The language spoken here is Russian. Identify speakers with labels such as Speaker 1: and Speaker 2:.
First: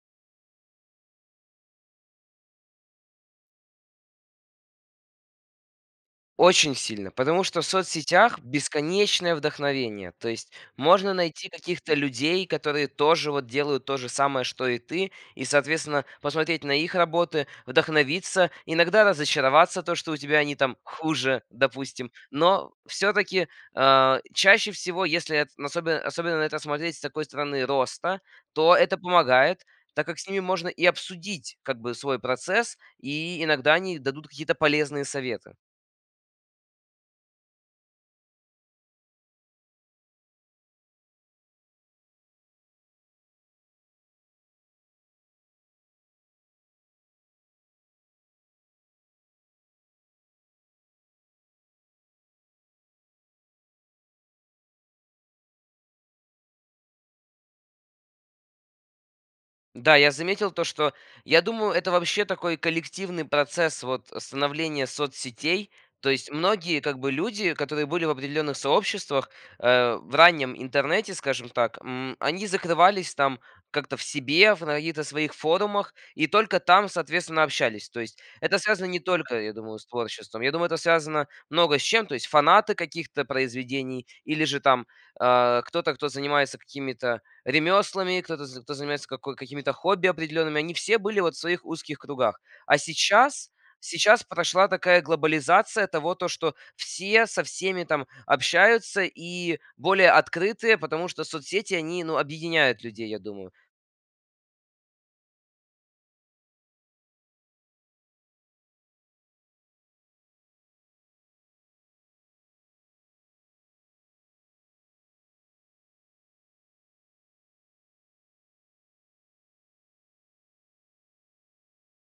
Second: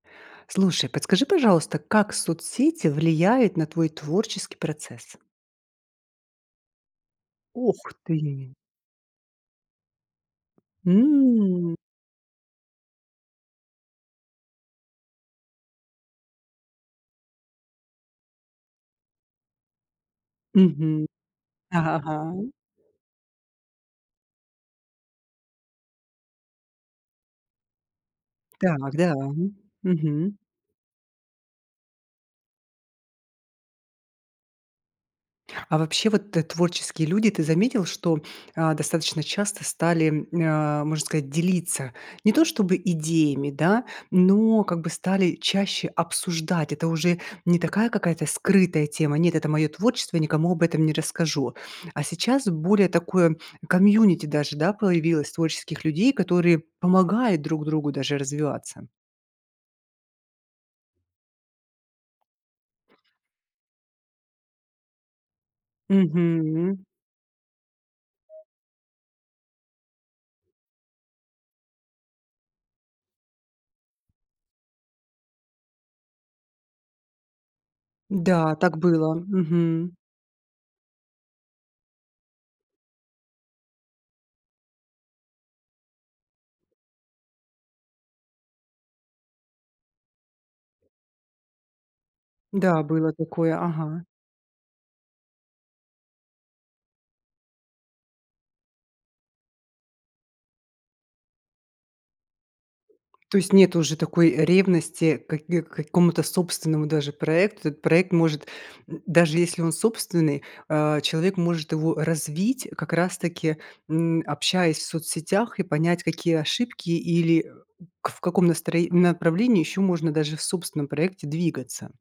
Speaker 1: Слушай, подскажи, пожалуйста, как соцсети влияют на твой творческий процесс?
Speaker 2: Очень сильно, потому что в
Speaker 1: Ох
Speaker 2: соцсетях
Speaker 1: ты!
Speaker 2: бесконечное вдохновение. То есть можно найти
Speaker 1: М.
Speaker 2: каких-то людей, которые тоже вот делают то же самое, что и ты. И, соответственно, посмотреть на их работы, вдохновиться, иногда разочароваться, то что у тебя они там
Speaker 1: Мгм.
Speaker 2: хуже,
Speaker 1: Ага,
Speaker 2: допустим.
Speaker 1: ага.
Speaker 2: Но всё-таки, э, чаще всего, если эт особенно особенно на это смотреть с такой стороны роста, то
Speaker 1: Так,
Speaker 2: это
Speaker 1: да, м,
Speaker 2: помогает, так как с
Speaker 1: мгм.
Speaker 2: ними можно и обсудить как бы свой процесс. И иногда они дадут какие-то полезные советы.
Speaker 1: А вообще, вот т творческие люди, ты заметил, что, а, достаточно часто стали, э, можно сказать, делиться не то чтобы идеями, да, но как бы стали чаще обсуждать? Это уже не такая какая-то скрытая тема: "Нет, это моё творчество, я никому об этом не расскажу". А сейчас более такое community даже, да, появилось творческих людей, которые помогают друг другу даже развиваться.
Speaker 2: Да, я заметил то, что я думаю, это вообще такой коллективный процесс, вот, становления соцсетей. То есть многие,
Speaker 1: Мгм.
Speaker 2: как бы, люди, которые были в определённых сообществах, э, в раннем интернете, скажем так. М, они закрывались там как-то в себе, в на каких-то своих форумах и только там, соответственно, общались. То есть
Speaker 1: Да,
Speaker 2: это
Speaker 1: так
Speaker 2: связано не
Speaker 1: было,
Speaker 2: только, я думаю, с
Speaker 1: мгм.
Speaker 2: творчеством. Я думаю, это связано много с чем. То есть фанаты каких-то произведений или же там, э, кто-то, кто занимается какими-то ремёслами, кто-то, з кто занимается како какими-то хобби определёнными. Они все были вот в своих узких кругах. А
Speaker 1: Да, было
Speaker 2: сейчас
Speaker 1: такое, ага.
Speaker 2: сейчас прошла такая глобализация того, то, что все со всеми там общаются и более открытые, потому что соцсети, они, ну, объединяют людей, я
Speaker 1: То
Speaker 2: думаю.
Speaker 1: есть нету уже такой ревности каки к какому-то собственному даже проекту. Этот проект может, м, даже если он собственный, э, человек может его развить как раз таки, м, общаясь в соцсетях, и понять, какие ошибки или, э, в каком настро направлении ещё можно даже в собственном проекте двигаться.